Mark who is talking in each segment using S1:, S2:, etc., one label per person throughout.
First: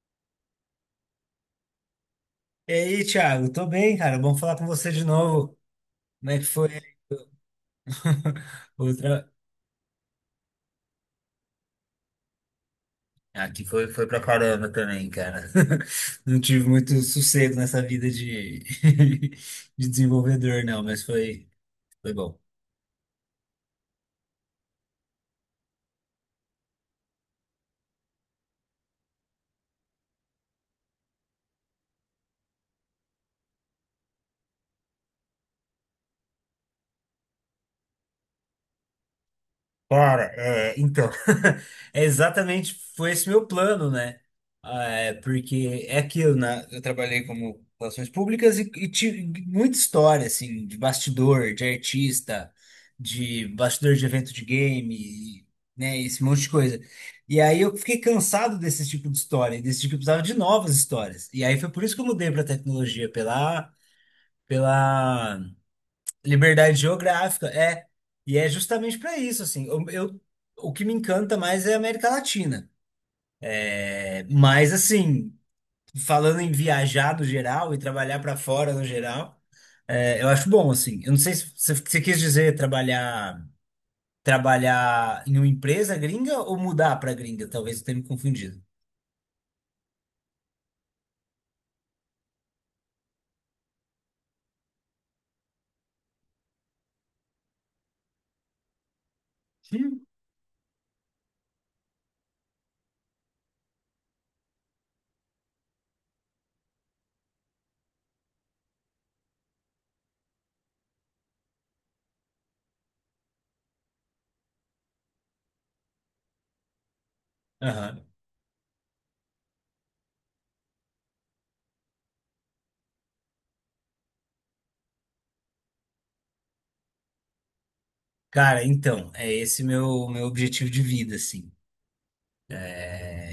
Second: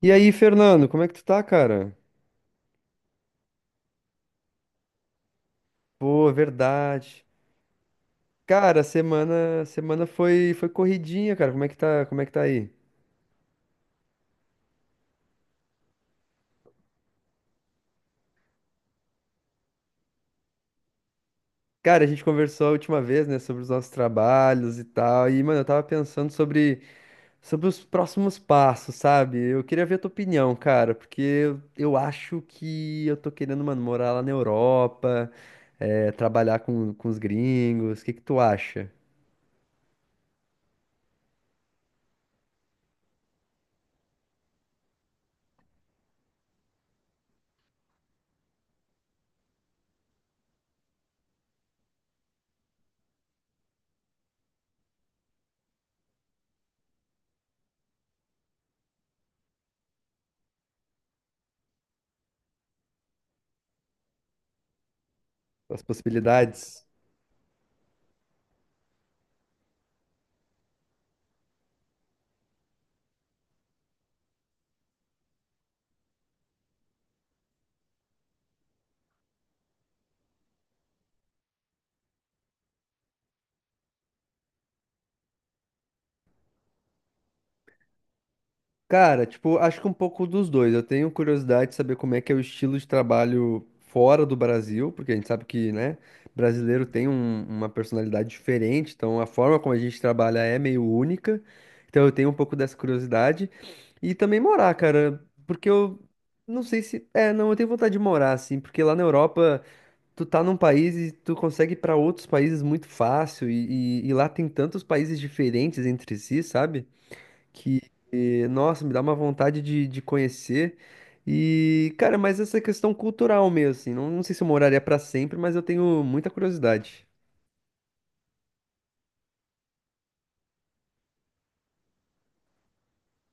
S1: E aí, Fernando, como é que tu tá, cara?
S2: E aí, Thiago, tô bem, cara. Bom falar com você de novo. Como
S1: Pô,
S2: é que foi?
S1: verdade. Cara, a
S2: Outra...
S1: semana, a semana foi corridinha, cara. Como é que tá aí?
S2: Aqui foi, foi pra caramba também, cara. Não tive muito sossego nessa vida de, de desenvolvedor, não, mas foi,
S1: Cara, a
S2: foi
S1: gente
S2: bom.
S1: conversou a última vez, né, sobre os nossos trabalhos e tal. E, mano, eu tava pensando sobre os próximos passos, sabe? Eu queria ver a tua opinião, cara, porque eu acho que eu tô querendo, mano, morar lá na Europa, trabalhar com os gringos. O que que tu acha?
S2: Cara, é, então, é exatamente foi esse meu plano, né? Ah, é, porque é aquilo, né? Eu trabalhei como relações públicas e tive muita história, assim, de bastidor, de artista, de bastidor de evento de game, né? Esse monte de coisa. E aí eu fiquei cansado desse tipo de história, e desse tipo, eu precisava de novas histórias. E aí foi por isso que eu mudei para tecnologia, pela
S1: As
S2: liberdade
S1: possibilidades?
S2: geográfica, é. E é justamente para isso, assim. O que me encanta mais é a América Latina. É, mas, assim, falando em viajar no geral e trabalhar para fora no geral, é, eu acho bom, assim. Eu não sei se você quis dizer trabalhar, trabalhar em uma empresa gringa ou mudar para gringa, talvez eu tenha me confundido.
S1: Cara, tipo, acho que um pouco dos dois. Eu tenho curiosidade de saber como é que é o estilo de trabalho fora do Brasil, porque a gente sabe que, né, brasileiro tem uma personalidade diferente, então a forma como a gente
S2: Hum.
S1: trabalha é meio única. Então eu tenho um pouco dessa curiosidade. E também morar, cara, porque eu não sei se. É, não, eu tenho vontade de morar, assim, porque lá na Europa tu tá num país e tu consegue ir pra outros países muito fácil, e, e lá tem tantos países diferentes entre si, sabe?
S2: Aham.
S1: Nossa, me dá uma vontade de conhecer. E, cara, mas essa questão cultural mesmo, assim, não, não sei se eu moraria pra sempre, mas eu tenho muita curiosidade.
S2: Cara, então, é esse meu objetivo de vida, assim. É,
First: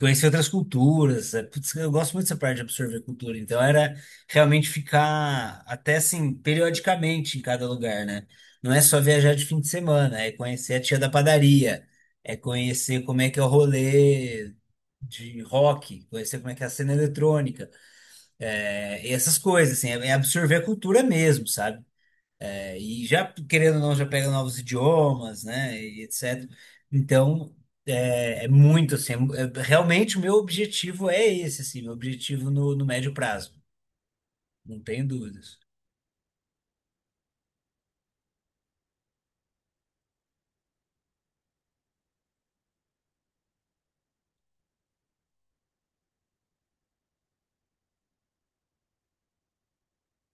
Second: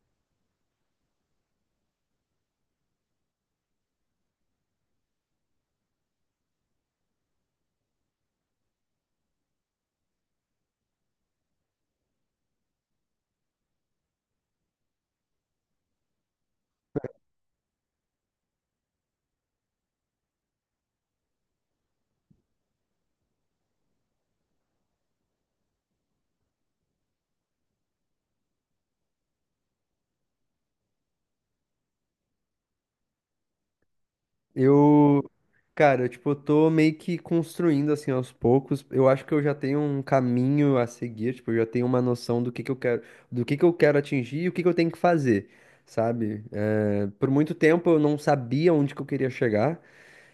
S2: conhecer outras culturas. É, putz, eu gosto muito dessa parte de absorver cultura. Então era realmente ficar até assim, periodicamente em cada lugar, né? Não é só viajar de fim de semana, é conhecer a tia da padaria, é conhecer como é que é o rolê de rock, conhecer como é que é a cena eletrônica, é, e essas coisas, assim, é é absorver a cultura mesmo, sabe? É, e já, querendo ou não, já pega novos idiomas, né? E etc. Então, é, é muito assim. Realmente, o meu objetivo é esse, assim, meu objetivo no, no médio prazo. Não tenho
S1: Eu,
S2: dúvidas.
S1: cara, eu, tipo, eu tô meio que construindo, assim, aos poucos. Eu acho que eu já tenho um caminho a seguir, tipo, eu já tenho uma noção do que eu quero, do que eu quero atingir e o que que eu tenho que fazer, sabe? Por muito tempo eu não sabia onde que eu queria chegar.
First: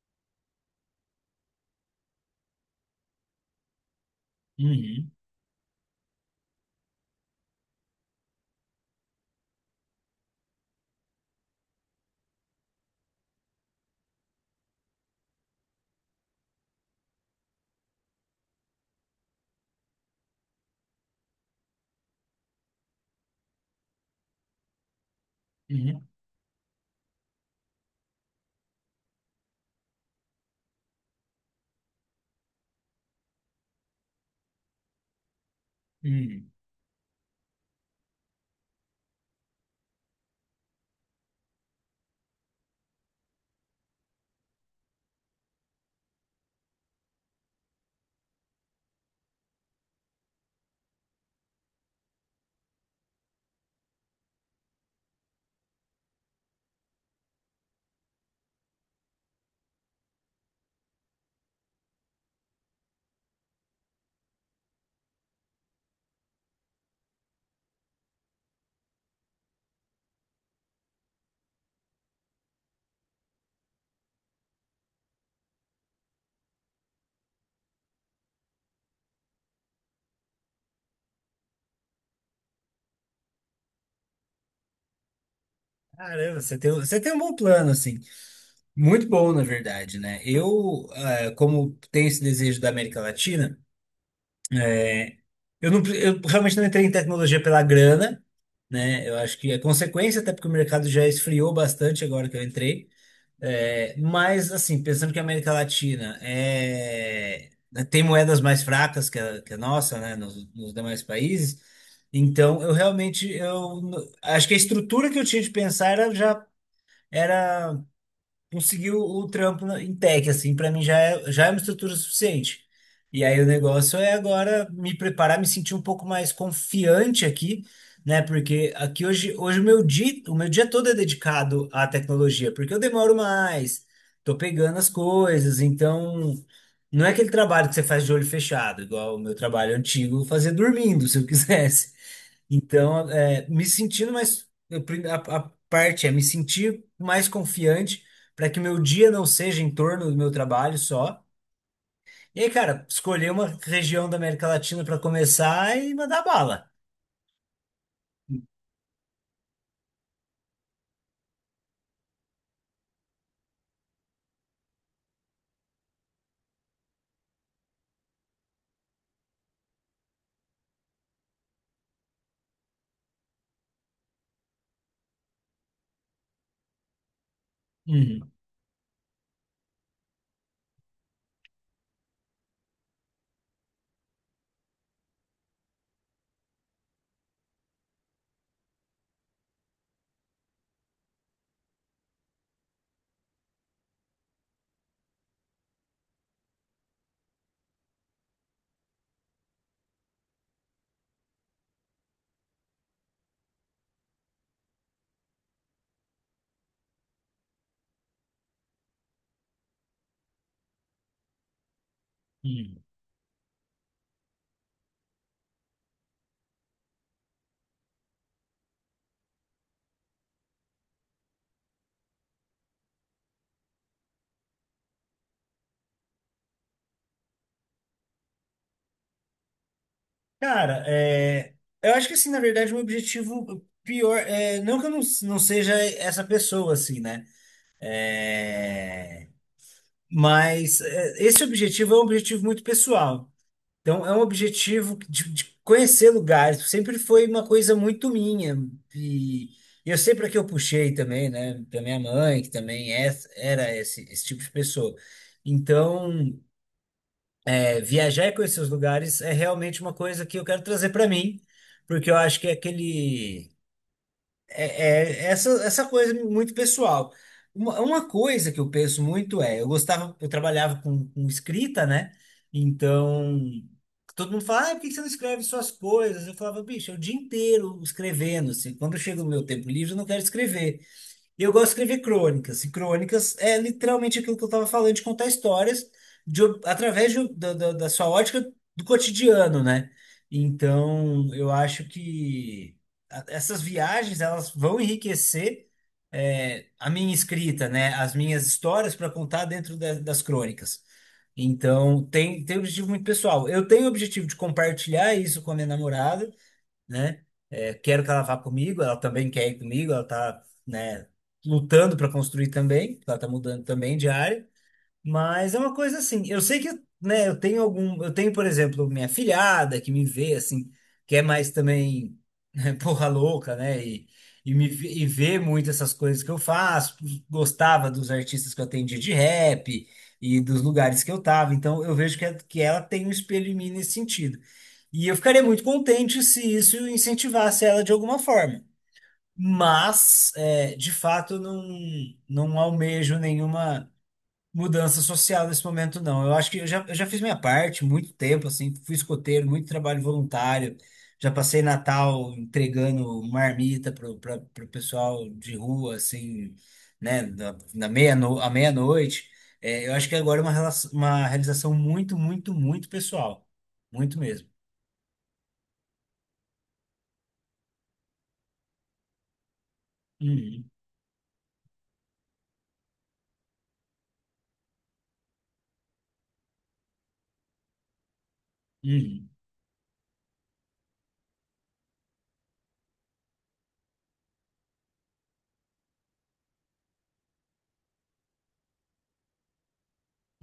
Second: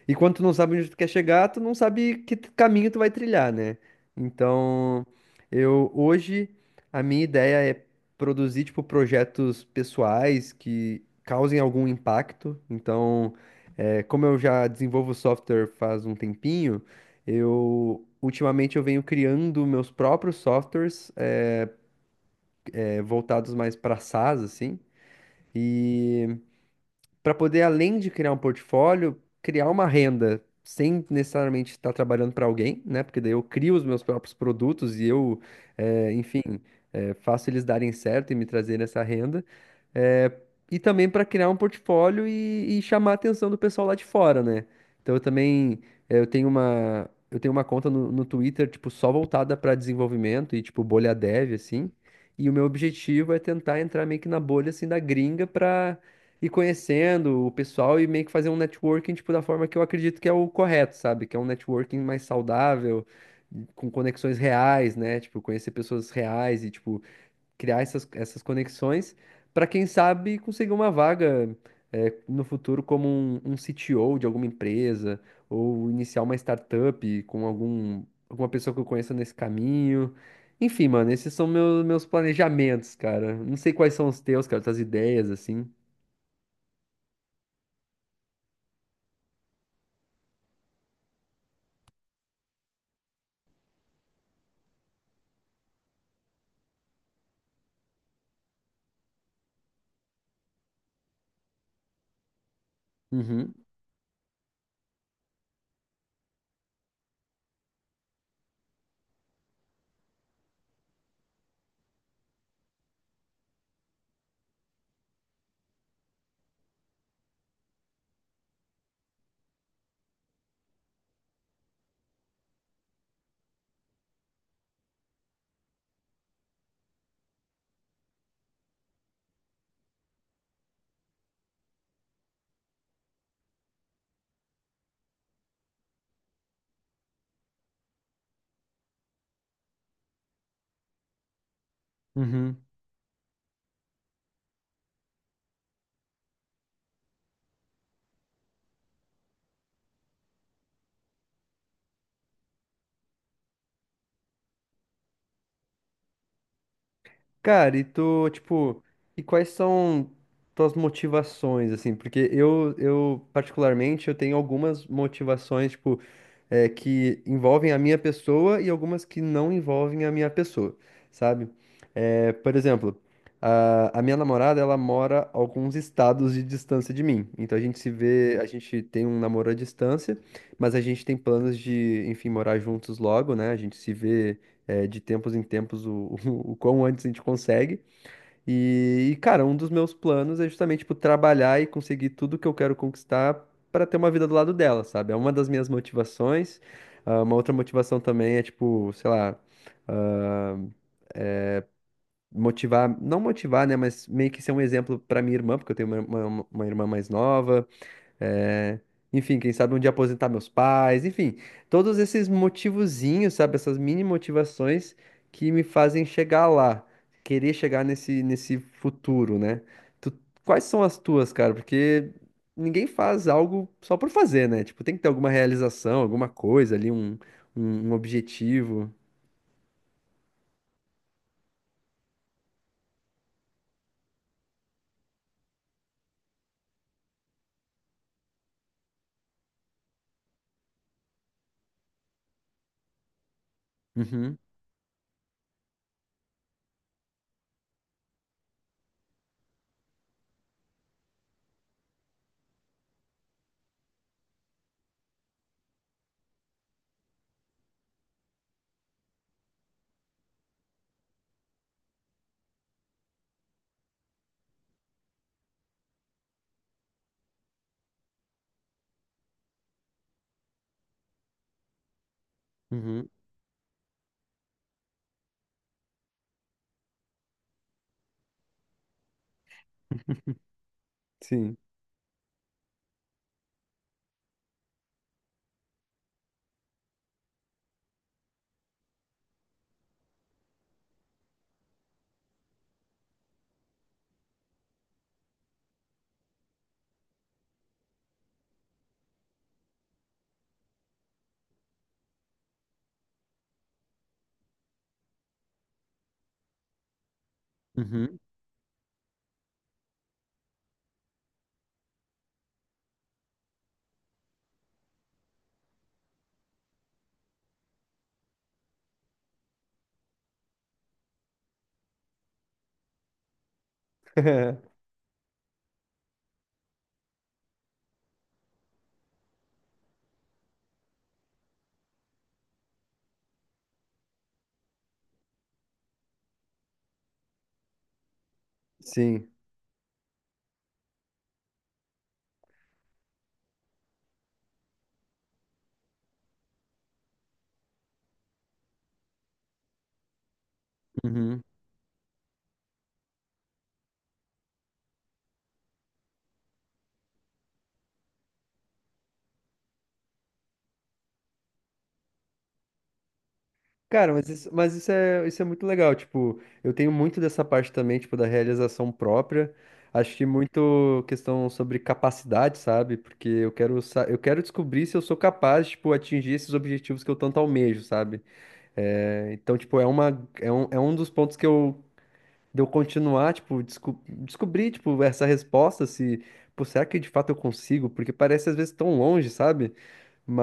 S1: E quando tu não sabe onde tu quer chegar, tu não sabe que caminho tu vai trilhar, né? Então,
S2: Uhum,
S1: eu hoje a minha ideia é produzir tipo projetos pessoais que causem algum impacto. Então, é, como eu já desenvolvo software faz um tempinho, eu ultimamente eu venho criando meus próprios softwares, é, voltados mais para SaaS assim.
S2: uhum,
S1: E para poder, além de criar um portfólio, criar uma renda sem necessariamente estar trabalhando para alguém, né? Porque daí eu crio os meus próprios produtos e eu, enfim,
S2: uhum.
S1: faço eles darem certo e me trazerem essa renda. É, e também para criar um portfólio e chamar a atenção do pessoal lá de fora, né? Então eu também eu tenho uma conta no, no Twitter tipo só voltada para desenvolvimento e tipo bolha dev assim. E o meu objetivo é tentar entrar meio que na bolha assim da gringa para ir conhecendo o pessoal e meio que fazer um networking tipo da forma que eu acredito que é o correto, sabe? Que é um networking mais saudável, com conexões reais, né? Tipo conhecer pessoas reais e tipo criar essas conexões para quem sabe conseguir uma vaga no futuro como um CTO de alguma empresa ou iniciar uma startup com algum, alguma pessoa que eu conheça nesse caminho. Enfim, mano, esses são meus, meus planejamentos, cara. Não sei quais são os teus, cara, tuas ideias, assim.
S2: Caramba, você tem um bom plano, assim. Muito bom, na verdade, né? Eu, é, como tenho esse desejo da América Latina, eu, não, eu realmente não entrei em tecnologia pela grana, né? Eu acho que é consequência, até porque o mercado já esfriou bastante agora que eu entrei.
S1: Uhum,
S2: É, mas, assim, pensando que a América Latina é, né, tem moedas mais fracas que a nossa, né, nos demais países, então eu realmente acho que a estrutura que eu tinha de pensar era já era conseguiu o trampo em tech, assim, pra mim já é uma estrutura suficiente. E aí o negócio é agora me preparar, me sentir um pouco mais confiante aqui, né? Porque aqui hoje, hoje o meu dia todo é dedicado à tecnologia, porque eu demoro mais, tô pegando as coisas, então não é aquele trabalho que você faz de olho fechado, igual o meu trabalho antigo, eu fazia dormindo, se eu quisesse.
S1: uhum.
S2: Então, é, me sentindo mais. A parte é me sentir mais confiante para que o meu dia não seja em torno do meu trabalho só. E aí, cara, escolher uma região da América Latina para começar e mandar bala.
S1: Cara, e tu, tipo, e quais são tuas motivações, assim? Porque eu particularmente, eu tenho algumas motivações, tipo, é, que envolvem a minha pessoa e algumas que não envolvem a minha pessoa, sabe? É, por exemplo, a minha namorada, ela mora a alguns estados de distância de mim. Então a gente se
S2: Uhum,
S1: vê, a gente tem um namoro à distância, mas a gente tem planos de, enfim, morar juntos logo, né? A gente se vê é, de tempos em tempos o, o quão antes a gente consegue. E, cara, um dos meus planos é justamente, tipo, trabalhar e conseguir tudo que eu quero conquistar para ter uma vida do lado dela, sabe? É uma das minhas motivações. Ah, uma outra motivação também é, tipo, sei lá, ah, motivar, não motivar, né? Mas meio que ser um exemplo para minha irmã, porque eu tenho uma, uma irmã mais nova. É, enfim, quem sabe um dia aposentar meus pais, enfim, todos esses
S2: uhum.
S1: motivozinhos, sabe, essas mini motivações que me fazem chegar lá, querer chegar nesse, nesse futuro, né? Tu- Quais são as tuas, cara? Porque ninguém faz algo só por fazer, né? Tipo, tem que ter alguma realização, alguma coisa ali, um, um objetivo.
S2: Cara, é, eu acho que assim, na verdade, o meu objetivo pior é não que eu não, não seja essa pessoa, assim, né? É, mas é, esse objetivo é um objetivo muito pessoal. Então, é um
S1: Uhum,
S2: objetivo de conhecer lugares. Sempre foi uma coisa muito minha. E eu sei para que eu puxei também, né? Da minha mãe, que também é, era esse, esse tipo de pessoa. Então, é, viajar e conhecer os lugares é realmente uma coisa que eu quero trazer para mim, porque eu acho que é aquele é, é essa, essa coisa muito pessoal. Uma coisa que eu penso muito é, eu gostava, eu trabalhava com escrita, né?
S1: uhum,
S2: Então, todo mundo fala, ah, por que que você não escreve suas coisas? Eu falava, bicho, é o dia inteiro escrevendo, assim. Quando chega o meu tempo livre, eu não quero escrever. E eu
S1: sim.
S2: gosto de escrever crônicas. E crônicas é literalmente aquilo que eu estava falando, de contar histórias de, através um, da, da sua ótica do cotidiano, né? Então, eu acho que essas viagens elas vão enriquecer é, a minha escrita, né? As minhas histórias para contar dentro das crônicas. Então, tem, tem um objetivo muito pessoal. Eu tenho o objetivo de compartilhar isso com a minha namorada, né? É, quero que
S1: Uhum.
S2: ela vá comigo, ela também quer ir comigo, ela tá, né, lutando para construir também, ela tá mudando também de área. Mas é uma coisa assim, eu sei que, né, eu tenho algum, eu tenho, por exemplo, minha filhada que me vê assim, que é mais também né, porra louca, né, e, e vê muito essas coisas que eu faço, gostava dos artistas que eu atendia de rap e dos lugares que eu tava, então eu vejo que, é- que ela tem um espelho em mim nesse sentido. E eu ficaria muito contente se isso incentivasse ela de alguma forma.
S1: Sim.
S2: Mas, é, de fato, eu não, não almejo nenhuma mudança social nesse momento, não. Eu acho que eu já fiz minha parte muito tempo, assim, fui escoteiro, muito trabalho voluntário. Já
S1: Uhum.
S2: passei Natal entregando marmita pro, pra, pro pessoal de rua, assim, né, na, na à meia-noite. É, eu acho que agora é uma, relação, uma realização muito, muito, muito pessoal.
S1: Cara,
S2: Muito
S1: mas
S2: mesmo.
S1: isso, mas isso é, isso é muito legal. Tipo, eu tenho muito dessa parte também, tipo, da realização própria. Acho que
S2: Uhum,
S1: muito questão sobre capacidade, sabe? Porque eu quero, eu quero descobrir se eu sou capaz, tipo, atingir esses objetivos que eu tanto almejo, sabe?
S2: uhum,
S1: É, então, tipo, é uma, é um dos pontos que eu, de eu continuar, tipo, descobrir, tipo, essa resposta, se, pô, será que de fato eu consigo? Porque parece às vezes tão longe, sabe?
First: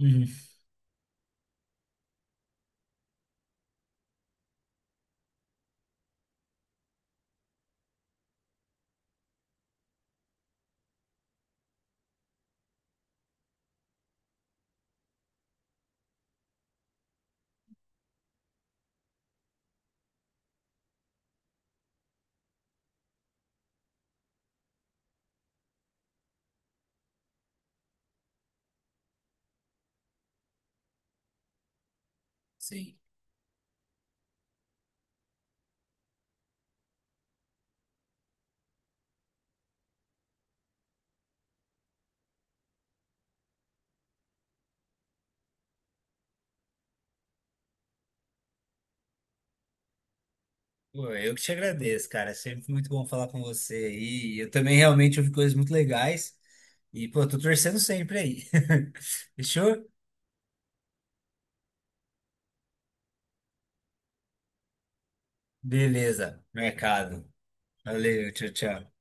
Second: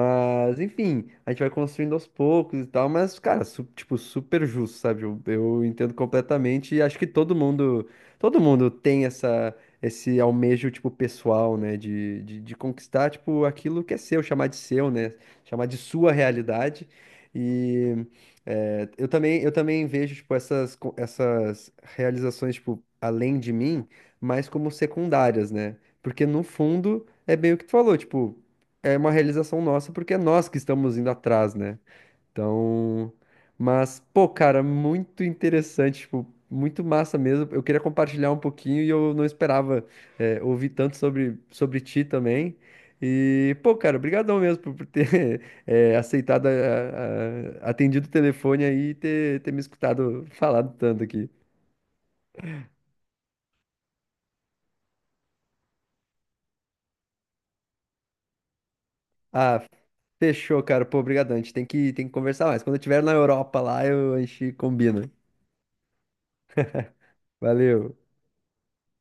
S2: uhum.
S1: enfim, a gente vai construindo aos poucos e tal, mas, cara, tipo, super justo, sabe? Eu entendo completamente e acho que todo mundo tem essa, esse almejo, tipo, pessoal, né? De conquistar, tipo, aquilo que é seu, chamar de seu, né? Chamar de sua realidade. E é, eu também vejo, tipo, essas, essas realizações, tipo, além de mim, mais como secundárias, né? Porque, no fundo, é bem o que tu falou, tipo é uma realização nossa, porque é nós que estamos indo atrás, né?
S2: Sim.
S1: Então, mas, pô, cara, muito interessante, tipo, muito massa mesmo. Eu queria compartilhar um pouquinho e eu não esperava é, ouvir tanto sobre, sobre ti também. E, pô, cara, obrigadão mesmo por ter é, aceitado, atendido o telefone aí e ter, ter me escutado falado tanto
S2: Pô,
S1: aqui.
S2: eu que te agradeço, cara. É sempre muito bom falar com você aí. E eu também realmente ouvi coisas muito legais. E, pô, tô torcendo sempre aí.
S1: Ah,
S2: Fechou?
S1: fechou, cara. Pô, obrigadão. A gente tem que conversar mais. Quando eu estiver na Europa lá, eu, a gente combina.
S2: Beleza. Mercado.
S1: Valeu.
S2: Valeu, tchau, tchau.